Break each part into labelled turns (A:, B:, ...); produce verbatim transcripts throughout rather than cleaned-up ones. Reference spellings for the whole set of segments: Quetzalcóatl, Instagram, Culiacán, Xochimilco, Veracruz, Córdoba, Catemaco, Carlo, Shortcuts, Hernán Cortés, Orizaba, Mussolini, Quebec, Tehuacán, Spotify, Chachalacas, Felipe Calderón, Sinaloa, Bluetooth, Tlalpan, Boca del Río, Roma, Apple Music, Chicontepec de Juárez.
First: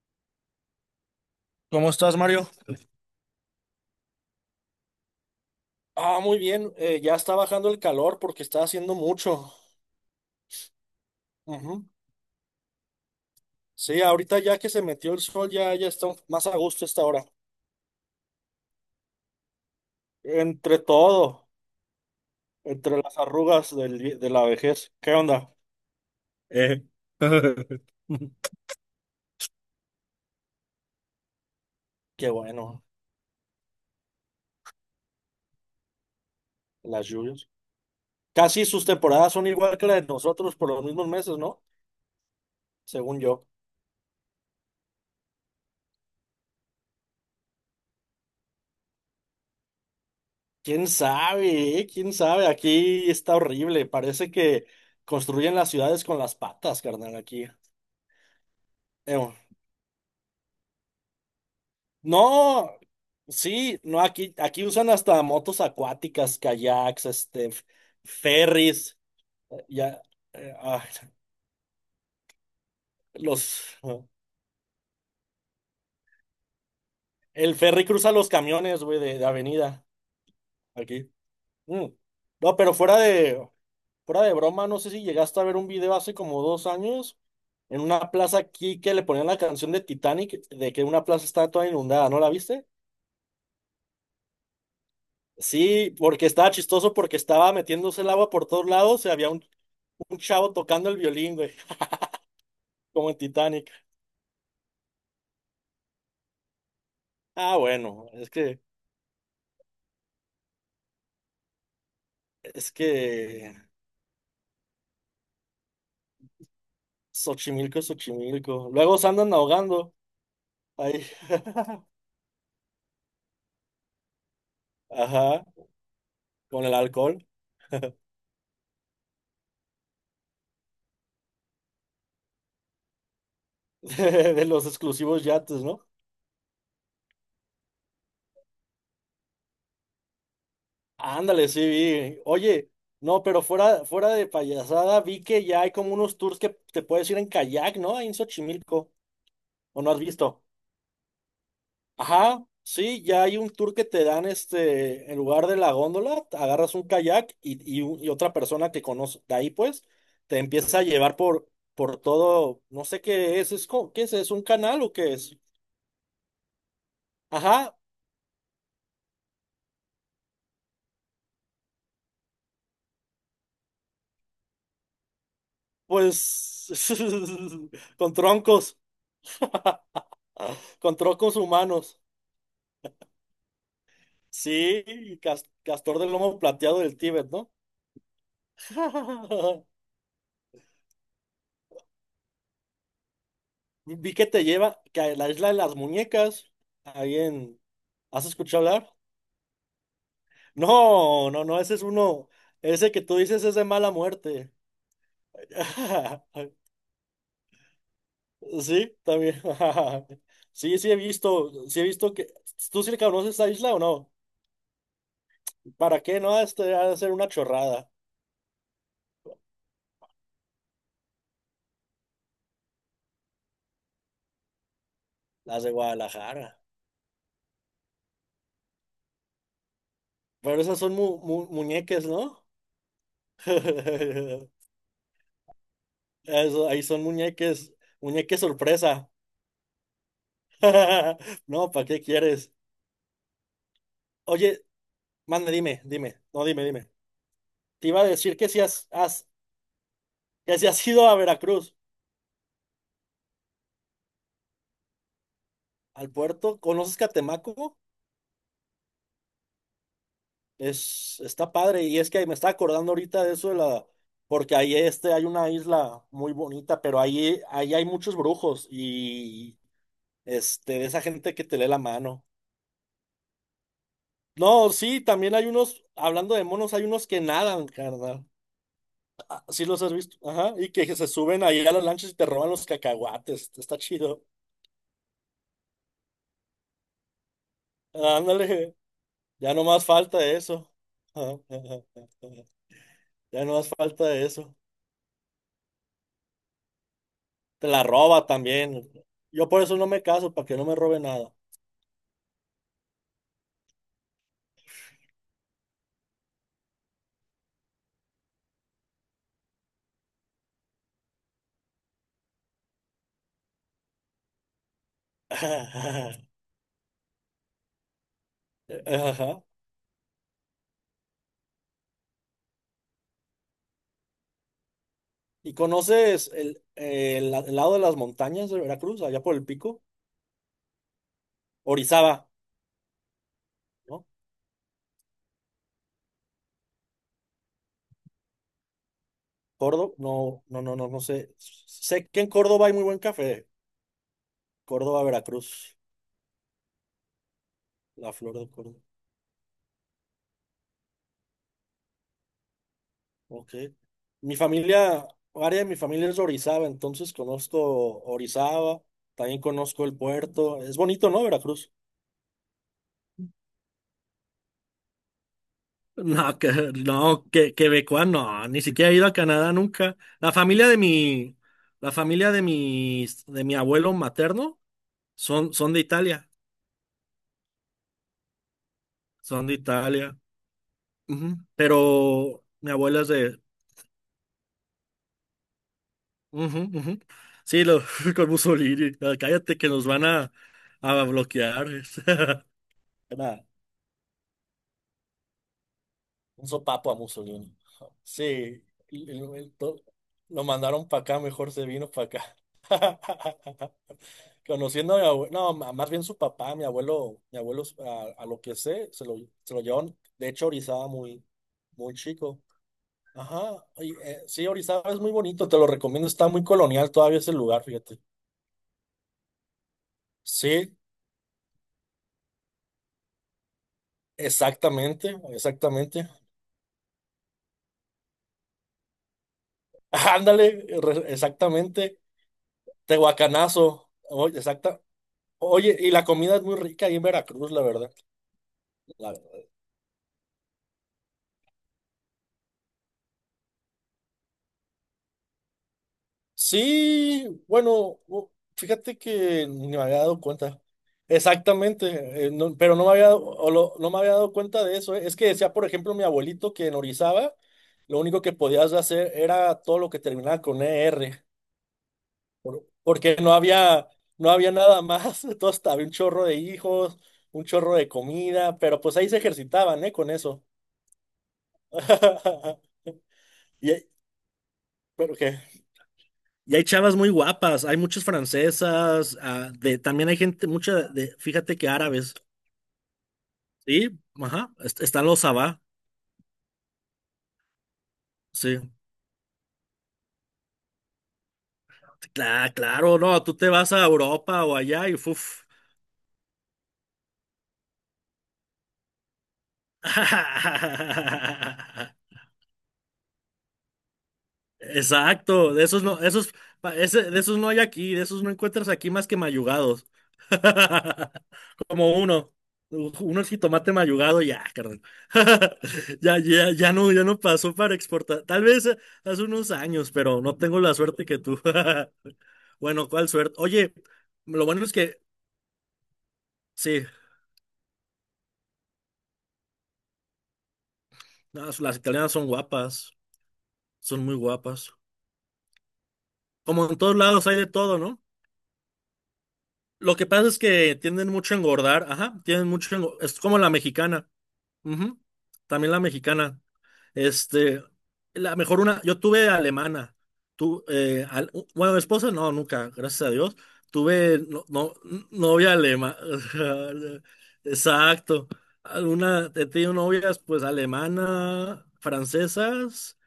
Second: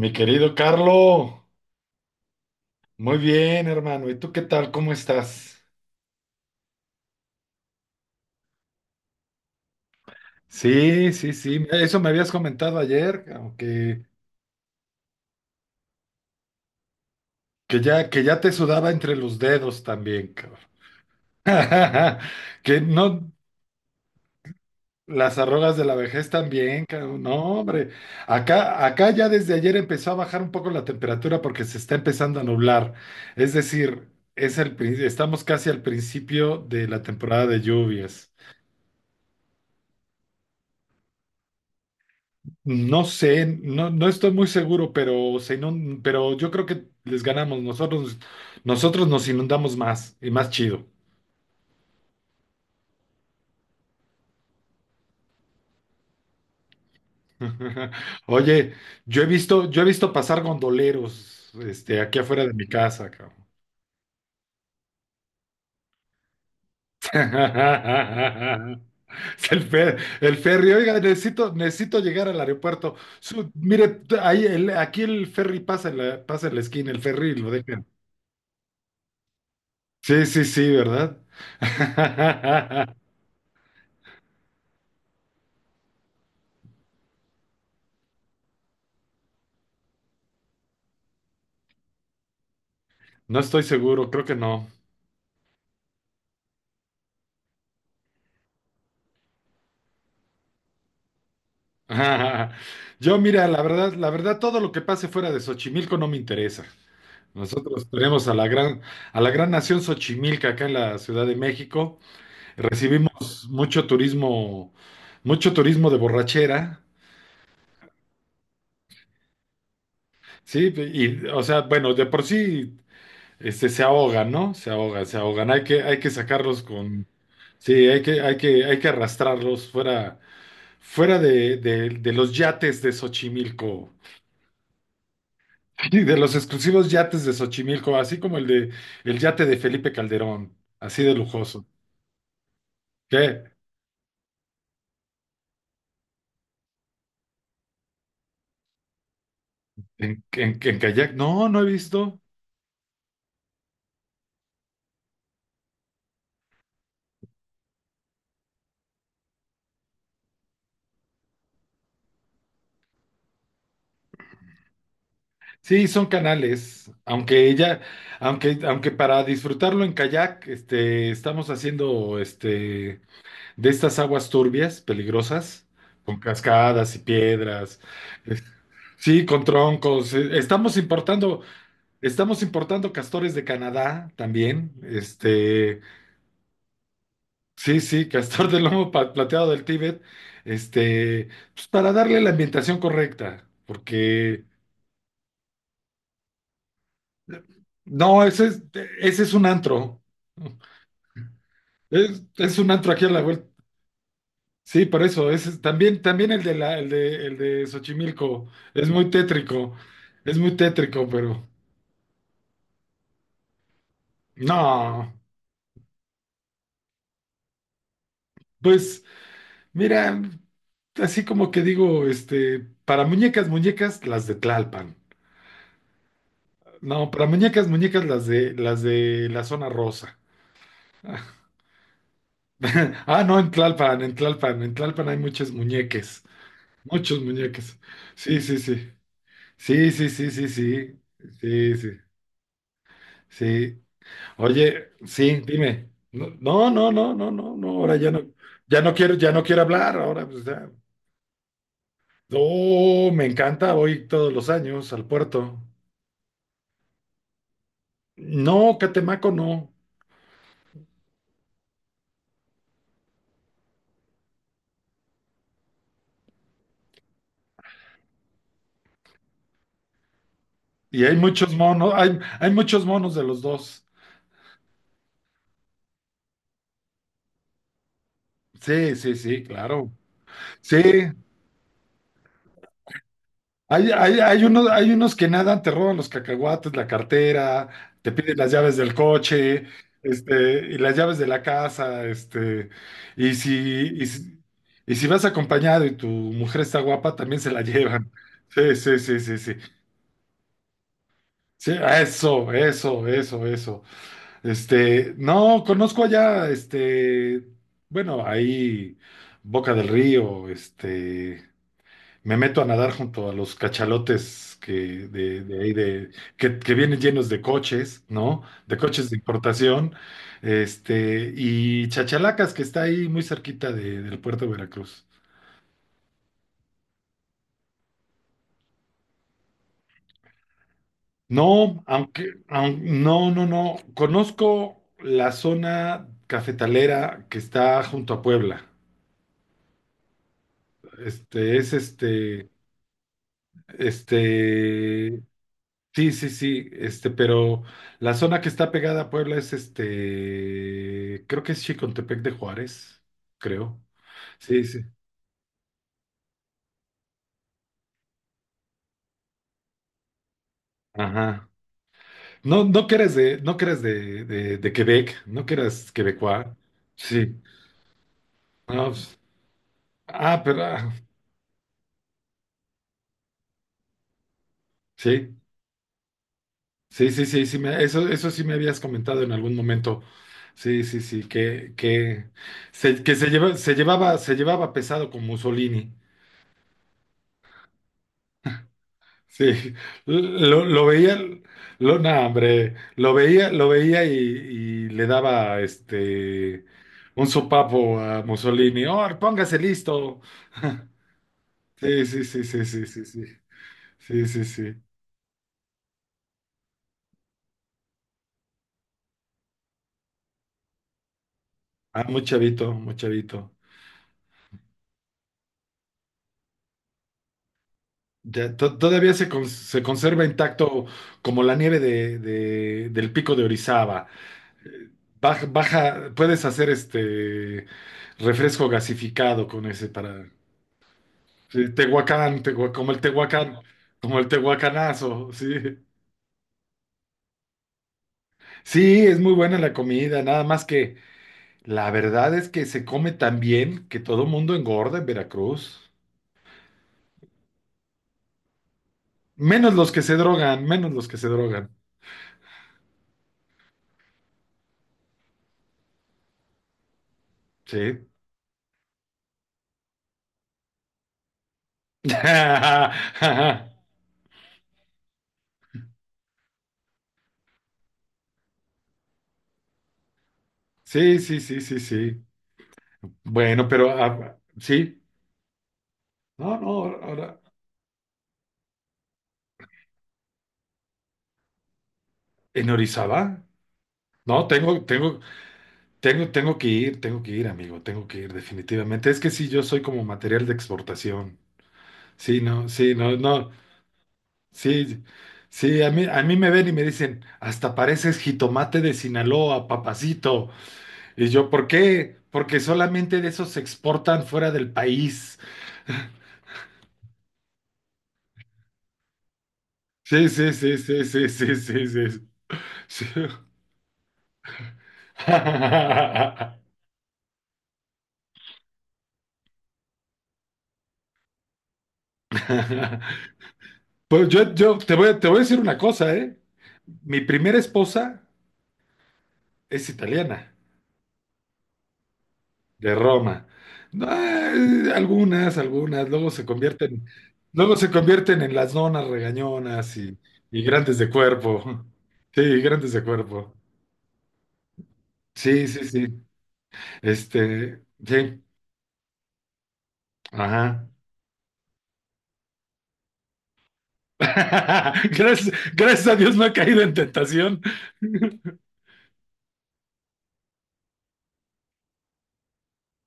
A: Mi querido Carlo,
B: ¿Cómo estás, Mario?
A: muy bien, hermano. ¿Y tú qué tal? ¿Cómo estás?
B: Ah, muy bien. Eh, ya está bajando el calor porque está haciendo mucho.
A: Sí, sí, sí.
B: Ujú.
A: Eso me habías comentado ayer, cabrón,
B: Sí,
A: que,
B: ahorita ya que se metió el sol, ya, ya está más a gusto esta hora.
A: que ya, que ya te sudaba entre los dedos también, cabrón.
B: Entre todo,
A: Que
B: entre las
A: no,
B: arrugas del vi- de la vejez. ¿Qué
A: las
B: onda?
A: arrugas de la vejez
B: Eh.
A: también, cabrón. No, hombre. Acá, acá ya desde ayer empezó a bajar un poco la temperatura porque se está
B: Qué
A: empezando a
B: bueno,
A: nublar. Es decir, es el, prin- estamos casi al principio de la
B: las
A: temporada
B: lluvias.
A: de lluvias.
B: Casi sus temporadas son igual que las de nosotros por los mismos meses, ¿no?
A: No
B: Según
A: sé,
B: yo.
A: no, no estoy muy seguro, pero, se inun- pero yo creo que les ganamos. Nosotros, nosotros nos inundamos más y más chido.
B: ¿Quién sabe? eh? ¿Quién sabe? Aquí está horrible. Parece que construyen las ciudades con las patas, carnal, aquí.
A: Oye, yo he
B: Em,
A: visto, yo he visto pasar gondoleros, este, aquí afuera de mi
B: No,
A: casa, cabrón.
B: sí, no, aquí, aquí usan hasta motos acuáticas, kayaks, este, f- ferries.
A: Es
B: Eh,
A: El fer-
B: ya,
A: el
B: eh,
A: ferry,
B: ah,
A: oiga, necesito, necesito llegar al aeropuerto. Su-
B: los,
A: mire, ahí el- aquí el ferry pasa en la, pasa en la esquina, el ferry lo
B: el ferry
A: dejan.
B: cruza los camiones, güey, de, de avenida,
A: Sí, sí, sí,
B: aquí.
A: ¿verdad?
B: Mm. No, pero fuera de, fuera de broma, no sé si llegaste a ver un video hace como dos años, en una plaza aquí que le ponían la canción de Titanic, de que una plaza estaba toda inundada, ¿no la viste?
A: No estoy seguro, creo que no.
B: Sí, porque estaba chistoso porque estaba metiéndose el agua por todos lados y había un Un chavo tocando el violín, güey, como
A: Yo,
B: en
A: mira, la
B: Titanic.
A: verdad, la verdad, todo lo que pase fuera de Xochimilco no me interesa.
B: Ah,
A: Nosotros
B: bueno,
A: tenemos
B: es
A: a la
B: que,
A: gran, a la gran nación Xochimilca acá en la Ciudad de México.
B: es
A: Recibimos
B: que
A: mucho turismo, mucho turismo de borrachera,
B: Xochimilco es Xochimilco. Luego se andan ahogando
A: ¿sí?
B: ahí.
A: Y, o sea, bueno, de por sí, este, se ahogan, ¿no? Se ahogan, se
B: Ajá,
A: ahogan. Hay que, hay que sacarlos
B: con el
A: con,
B: alcohol.
A: sí, hay que, hay que, hay que arrastrarlos fuera, fuera de, de de los yates de Xochimilco.
B: De los exclusivos yates, ¿no?
A: Y de los exclusivos yates de Xochimilco, así como el de el yate de Felipe Calderón, así de
B: Ándale,
A: lujoso.
B: sí, vi. Oye, no, pero
A: ¿Qué?
B: fuera, fuera de payasada, vi que ya hay como unos tours que te puedes ir en kayak, ¿no? Ahí en Xochimilco. ¿O no has
A: ¿En,
B: visto?
A: en, en kayak? No, no he visto.
B: Ajá, sí, ya hay un tour que te dan este, en lugar de la góndola, agarras un kayak y, y u- y otra persona que conoce de ahí, pues, te empieza a llevar por, por, todo, no sé qué es, es co- ¿qué es? ¿Es un canal o qué es?
A: Sí, son canales, aunque
B: Ajá,
A: ella, aunque, aunque para disfrutarlo en kayak, este, estamos haciendo este de estas aguas turbias, peligrosas, con
B: pues.
A: cascadas y piedras,
B: Con
A: es-
B: troncos,
A: sí, con troncos. eh, Estamos
B: con troncos
A: importando,
B: humanos.
A: estamos importando castores de Canadá también,
B: Sí, y cas-
A: este.
B: castor del lomo plateado del Tíbet, ¿no?
A: Sí, sí, castor de lomo pa- plateado del Tíbet, este, pues para darle la ambientación correcta,
B: Vi que te
A: porque
B: lleva, que a la isla de las muñecas, ahí en,
A: no,
B: ¿has
A: ese es,
B: escuchado hablar?
A: ese es un antro,
B: No, no, no, ese es
A: es,
B: uno.
A: es un antro
B: Ese que
A: aquí a
B: tú
A: la
B: dices
A: vuelta.
B: es de mala muerte.
A: Sí, por eso, ese es, también, también el de la, el de, el de Xochimilco, es
B: Sí,
A: muy
B: también.
A: tétrico, es muy
B: Sí, sí he
A: tétrico, pero
B: visto, sí he visto que. ¿Tú sí le conoces esta isla o no?
A: no,
B: ¿Para qué no? Este ha de ser una chorrada.
A: pues mira, así como que digo, este, para muñecas, muñecas, las de Tlalpan.
B: Las de Guadalajara.
A: No, pero muñecas, muñecas las de las de la zona rosa.
B: Pero esas son mu- mu- muñeques, ¿no?
A: Ah, no, en Tlalpan, en Tlalpan, en Tlalpan hay muchos muñeques,
B: Eso, ahí son
A: muchos
B: muñeques,
A: muñeques.
B: muñeques
A: Sí, sí, sí.
B: sorpresa.
A: Sí, sí, sí, sí, sí.
B: No,
A: Sí,
B: ¿para
A: sí.
B: qué quieres?
A: Sí.
B: Oye,
A: Oye, sí,
B: manda, dime,
A: dime.
B: dime,
A: No,
B: no, dime,
A: no,
B: dime.
A: no, no, no, no, no,
B: Te
A: ahora
B: iba a
A: ya no,
B: decir que si
A: ya
B: has,
A: no quiero,
B: has,
A: ya no quiero hablar, ahora pues
B: que si
A: ya.
B: has ido a Veracruz.
A: Oh, me encanta, voy todos los años al puerto.
B: Al puerto, ¿conoces Catemaco?
A: No, Catemaco no.
B: Es, está padre y es que me está acordando ahorita de eso de la, porque ahí este hay una isla muy bonita, pero ahí, ahí hay muchos brujos y este de esa
A: Y hay
B: gente que
A: muchos
B: te lee la
A: monos, hay,
B: mano.
A: hay muchos monos de los dos.
B: No, sí, también hay unos, hablando de monos, hay unos que nadan, carnal.
A: Sí, sí, sí,
B: Ah, sí los
A: claro.
B: has visto, ajá, y
A: Sí,
B: que se suben ahí a las lanchas y te roban los cacahuates. Está
A: hay, hay,
B: chido.
A: hay unos, hay unos que nadan, te roban los cacahuates, la cartera, te piden las
B: Ándale,
A: llaves del
B: ya
A: coche,
B: no más falta
A: este,
B: eso.
A: y las llaves de la casa, este, y
B: Ya
A: si,
B: no más
A: y
B: falta
A: si,
B: eso.
A: y si vas acompañado y tu mujer está guapa, también se la
B: Te la
A: llevan.
B: roba
A: Sí,
B: también.
A: sí, sí, sí,
B: Yo
A: sí.
B: por eso no me caso, para que no me robe nada.
A: Sí, eso, eso, eso, eso. Este, no, conozco allá, este, bueno, ahí Boca del Río, este. Me meto a nadar junto a los cachalotes que de, de ahí de que, que vienen llenos de coches, ¿no? De coches de
B: Ajá.
A: importación, este, y Chachalacas, que está ahí muy cerquita de- del puerto de Veracruz.
B: ¿Y conoces el, el el lado de las montañas de Veracruz, allá por el pico?
A: No, aunque,
B: Orizaba,
A: aun- no, no, no.
B: ¿no?
A: Conozco la zona cafetalera que está junto a Puebla.
B: Córdoba, no, no, no, no, no sé.
A: Este, es
B: Sé que en
A: este,
B: Córdoba hay muy buen café. Córdoba,
A: este,
B: Veracruz,
A: Sí, sí, sí, este, pero
B: la
A: la
B: flor
A: zona
B: de
A: que está
B: Córdoba.
A: pegada a Puebla es este, creo que es Chicontepec de Juárez,
B: Ok.
A: creo.
B: Mi
A: Sí,
B: familia,
A: sí.
B: área de mi familia es de Orizaba, entonces conozco Orizaba, también conozco el puerto. Es bonito, ¿no,
A: Ajá.
B: Veracruz?
A: No, no que eres de, no que eres de, de, de Quebec, no que eras
B: No,
A: quebecois.
B: que, no,
A: Sí.
B: que, quebecoa, no, ni
A: No,
B: siquiera he ido a
A: pues,
B: Canadá nunca. La
A: ah, pero
B: familia de
A: ah,
B: mi, la familia de mis, de mi abuelo materno
A: sí,
B: son, son de Italia,
A: sí, sí, sí, sí, me- eso, eso sí me habías comentado en
B: son
A: algún
B: de
A: momento.
B: Italia.
A: Sí, sí, sí,
B: Ujú.
A: que, que
B: Pero mi
A: se,
B: abuela es
A: que se
B: de,
A: lleva, se llevaba, se llevaba pesado con Mussolini.
B: ujú, ujú. Sí, lo. Con Mussolini. no, cállate que
A: Sí,
B: nos van a,
A: lo, lo
B: a
A: veía,
B: bloquear.
A: lo, no, hombre, lo
B: Era
A: veía, lo veía y, y le daba
B: un
A: este
B: sopapo a
A: un
B: Mussolini.
A: sopapo a
B: Sí,
A: Mussolini. ¡Oh,
B: y- y- y
A: póngase
B: to-
A: listo!
B: lo mandaron para acá, mejor se vino
A: Sí,
B: para
A: sí,
B: acá.
A: sí, sí, sí, sí, sí, sí, sí, sí.
B: Conociendo a mi abuelo, no, ma- más bien su papá, mi abuelo, mi abuelo, a, a lo que sé, se lo, se lo llevaron, de hecho, a Orizaba muy, muy
A: Ah, muy
B: chico.
A: chavito, muy chavito.
B: Ajá, y, eh, sí, Orizaba es muy bonito, te lo recomiendo, está muy colonial todavía ese lugar, fíjate.
A: Ya, to- todavía se, cons- se conserva
B: Sí,
A: intacto como la nieve de, de- del pico de Orizaba. Eh,
B: exactamente,
A: Baja,
B: exactamente.
A: baja, puedes hacer este refresco gasificado con ese para...
B: Ándale, re-
A: Sí,
B: exactamente.
A: Tehuacán, Tehua- como el Tehuacán,
B: Tehuacanazo,
A: como el
B: oye, exacta.
A: Tehuacanazo, sí.
B: Oye, y la comida es muy rica ahí en Veracruz, la verdad.
A: Sí, es muy buena la comida, nada más que la verdad es que se come tan bien que todo mundo engorda en Veracruz.
B: Sí, bueno, u- fíjate que ni
A: Menos
B: me
A: los
B: había
A: que se
B: dado cuenta.
A: drogan, menos los que se drogan.
B: Exactamente, eh, no- pero no me había, dado- o lo- no me había dado cuenta de eso. eh. Es que decía, por ejemplo, mi abuelito que en Orizaba lo
A: Sí.
B: único que podías hacer era todo lo que terminaba con E r, por- porque no había, no había nada más. Entonces había un chorro de hijos, un chorro de comida, pero pues ahí se ejercitaban, ¿eh? Con eso.
A: Sí, sí, sí, sí, sí. Bueno,
B: Y,
A: pero ah, sí.
B: pero, ¿qué? Y
A: No,
B: hay
A: no,
B: chavas muy
A: ahora
B: guapas, hay muchas francesas, ah, de, también hay gente, mucha de, fíjate que árabes,
A: en Orizaba.
B: ¿sí?
A: No,
B: Ajá, est-
A: tengo,
B: están
A: tengo,
B: los Sabá,
A: tengo, tengo que ir, tengo que ir, amigo, tengo que ir
B: sí.
A: definitivamente. Es que sí, yo soy como material de exportación. Sí,
B: Cla-
A: no, sí,
B: claro,
A: no,
B: no, tú te
A: no,
B: vas a Europa o allá y
A: sí,
B: fuf.
A: sí, a mí, a mí me ven y me dicen, hasta pareces jitomate de Sinaloa, papacito. Y yo, ¿por qué? Porque solamente de esos se exportan fuera del país.
B: Exacto, de esos no, esos, pa- ese- de esos no hay aquí, de esos no encuentras aquí más que mayugados.
A: Sí, sí, sí, sí, sí, sí, sí,
B: Como
A: sí.
B: uno.
A: Sí.
B: Uno el jitomate mayugado, ya, carnal. Ya, ya, ya no, ya no pasó para exportar. Tal vez eh, hace unos años, pero no tengo la suerte que tú. Bueno, ¿cuál suerte? Oye,
A: Pues
B: lo
A: yo,
B: bueno es
A: yo te
B: que
A: voy, te voy a decir una cosa, ¿eh?
B: sí,
A: Mi primera esposa es italiana,
B: las las italianas son guapas,
A: de Roma.
B: son
A: No,
B: muy guapas.
A: eh, algunas, algunas, luego se
B: Como en todos
A: convierten,
B: lados hay de
A: luego
B: todo,
A: se
B: ¿no?
A: convierten en las donas regañonas
B: Lo que
A: y,
B: pasa es
A: y
B: que
A: grandes
B: tienden
A: de
B: mucho a
A: cuerpo.
B: engordar, ajá,
A: Sí,
B: tienen mucho,
A: grandes
B: engo-
A: de
B: es como la
A: cuerpo.
B: mexicana. Ujú,
A: Sí,
B: también la
A: sí, sí.
B: mexicana. Este,
A: Este,
B: la
A: sí,
B: mejor una, yo tuve alemana. Tu,
A: ajá.
B: eh, al- bueno, esposa no, nunca, gracias a Dios. Tuve no, no-
A: Gracias,
B: novia alemana.
A: gracias a Dios no ha caído en tentación.
B: Exacto. Alguna, he tenido novias pues alemana, francesas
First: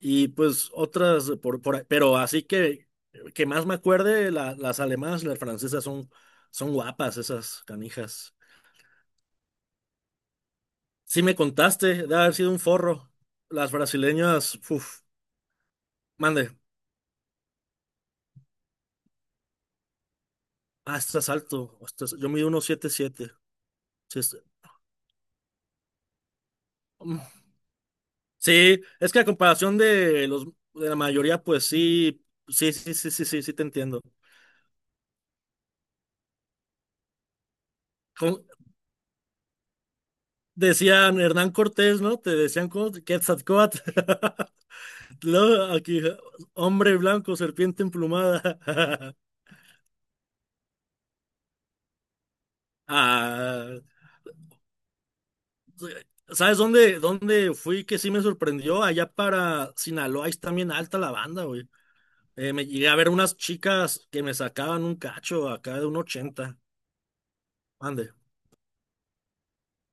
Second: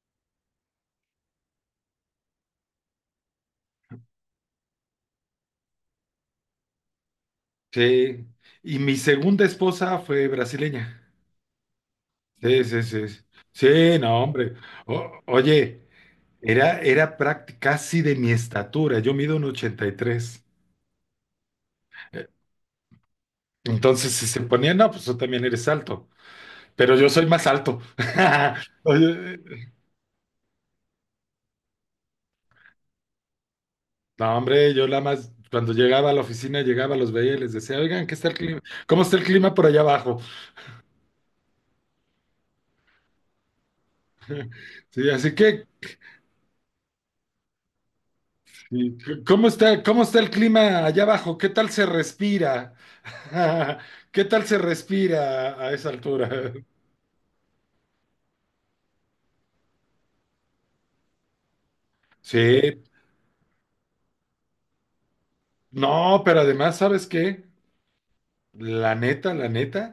B: y pues otras por, por ahí. Pero así que que más me acuerde, la- las alemanas y las francesas son, son guapas esas
A: Sí.
B: canijas.
A: Y mi segunda esposa fue brasileña.
B: Sí me contaste de haber sido un
A: Sí, sí, sí.
B: forro. Las
A: Sí, no, hombre.
B: brasileñas, uff,
A: O- oye.
B: mande.
A: Era, era práct- casi de mi estatura, yo mido un ochenta y tres.
B: Ah, estás alto. estás-
A: Eh,
B: Yo mido unos siete siete.
A: Entonces,
B: Sí,
A: si
B: es.
A: se ponía, no, pues tú también eres alto, pero yo
B: Mm.
A: soy más alto.
B: Sí, es que a
A: Oye,
B: comparación de los de la mayoría, pues sí, sí, sí, sí, sí, sí, sí te entiendo.
A: no, hombre, yo la más, cuando llegaba a la oficina, llegaba, los veía y les decía, oigan, ¿qué está el
B: Como
A: clima? ¿Cómo está el clima por allá abajo?
B: decían Hernán Cortés, ¿no? Te decían como Quetzalcóatl.
A: Sí, así que,
B: Luego, aquí, hombre blanco, serpiente emplumada.
A: y, ¿cómo está, cómo está el clima allá abajo? ¿Qué tal se respira?
B: Ah,
A: ¿Qué tal se respira a esa altura?
B: ¿sabes dónde, dónde fui que sí me sorprendió? Allá para Sinaloa, ahí está bien alta la banda, güey. Eh, me
A: Sí,
B: llegué a ver unas chicas que me sacaban un cacho acá de un
A: no, pero
B: ochenta.
A: además, ¿sabes qué?
B: Ande.
A: La neta, la neta,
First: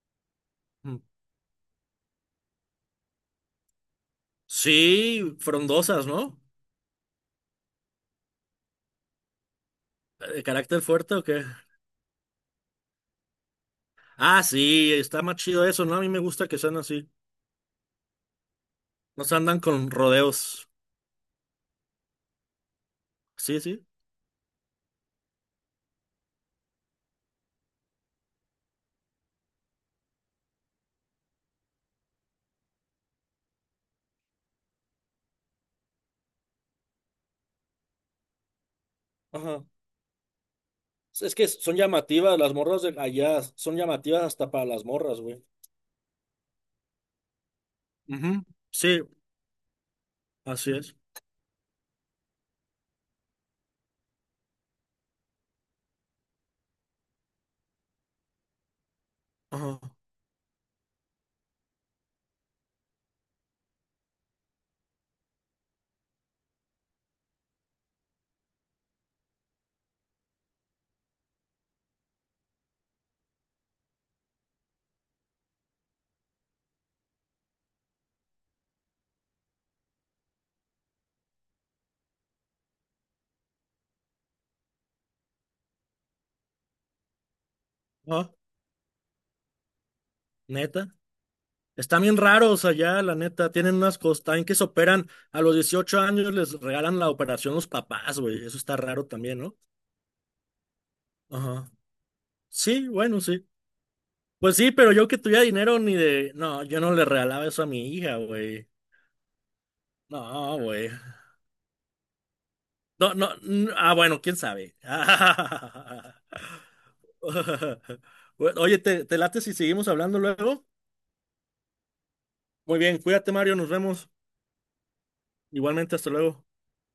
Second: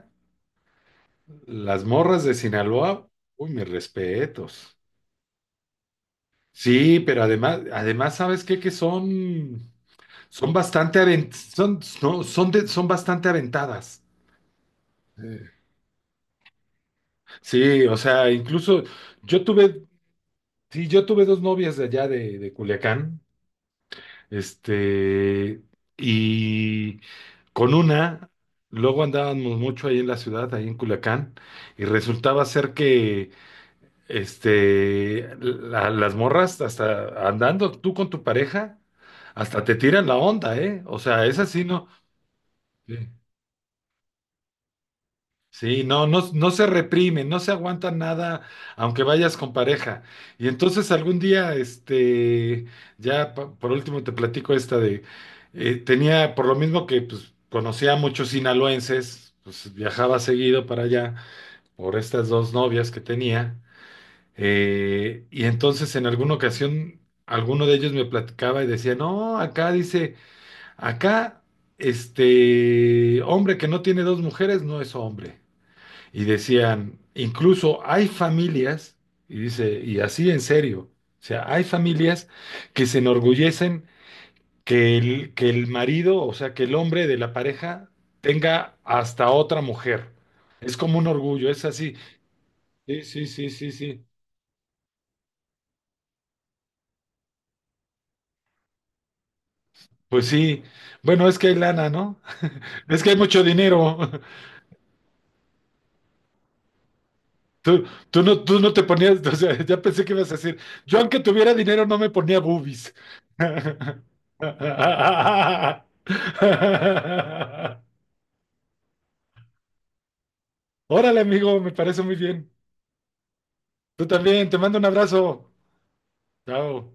B: Mm.
A: las morras de Sinaloa, uy, mis respetos.
B: Sí, frondosas, ¿no?
A: Sí, pero además, además, ¿sabes qué? Que son,
B: ¿De
A: son
B: carácter
A: bastante
B: fuerte o
A: aven-
B: qué?
A: son, no, son, de- son bastante aventadas.
B: Ah, sí, está más
A: Eh,
B: chido eso, ¿no? A mí me gusta que sean así.
A: Sí, o sea, incluso
B: No se
A: yo
B: andan
A: tuve,
B: con rodeos.
A: sí, yo tuve dos novias de allá de, de Culiacán,
B: Sí, sí.
A: este, y con una, luego andábamos mucho ahí en la ciudad, ahí en Culiacán, y resultaba ser que Este, la- las morras hasta andando tú con tu pareja, hasta
B: Ajá.
A: te tiran la onda, ¿eh? O sea,
B: Es
A: es
B: que
A: así,
B: son
A: ¿no?
B: llamativas, las morras de
A: Sí,
B: allá son llamativas hasta para las morras, güey.
A: sí, no, no, no se reprimen, no se aguantan nada,
B: Ujú. Sí,
A: aunque vayas con pareja. Y
B: así
A: entonces
B: es.
A: algún día, este, ya pa- por último te platico esta de, eh, tenía, por lo mismo que pues, conocía a muchos sinaloenses, pues
B: Ajá.
A: viajaba seguido para allá por estas dos novias que tenía. Eh, y entonces en alguna ocasión alguno de ellos me platicaba y decía, no, acá dice, acá este hombre que no tiene dos mujeres no es hombre. Y decían, incluso hay familias, y dice, y así en serio, o sea, hay familias que se enorgullecen que el, que el marido, o sea, que el hombre de la pareja
B: Ah,
A: tenga hasta otra mujer. Es
B: ¿neta?
A: como un orgullo, es así.
B: Están bien raros allá,
A: Sí,
B: la
A: sí, sí,
B: neta.
A: sí,
B: Tienen unas
A: sí.
B: costas que se operan a los dieciocho años, les regalan la operación los papás, güey. Eso está raro también, ¿no?
A: Pues sí, bueno, es que hay
B: Ajá.
A: lana, ¿no?
B: Sí,
A: Es que hay
B: bueno,
A: mucho
B: sí.
A: dinero.
B: Pues sí, pero yo que tuviera dinero ni de. No, yo no le regalaba eso a
A: Tú,
B: mi hija,
A: tú no, tú
B: güey.
A: no te ponías, o sea, ya pensé que
B: No,
A: ibas a decir,
B: güey.
A: yo aunque tuviera dinero no me ponía boobies.
B: No, no. n- Ah, bueno, quién sabe. Oye, ¿te, te late si seguimos hablando luego?
A: Órale, amigo, me parece muy bien.
B: Muy bien, cuídate, Mario, nos
A: Tú
B: vemos.
A: también, te mando un abrazo.
B: Igualmente, hasta luego.
A: Chao.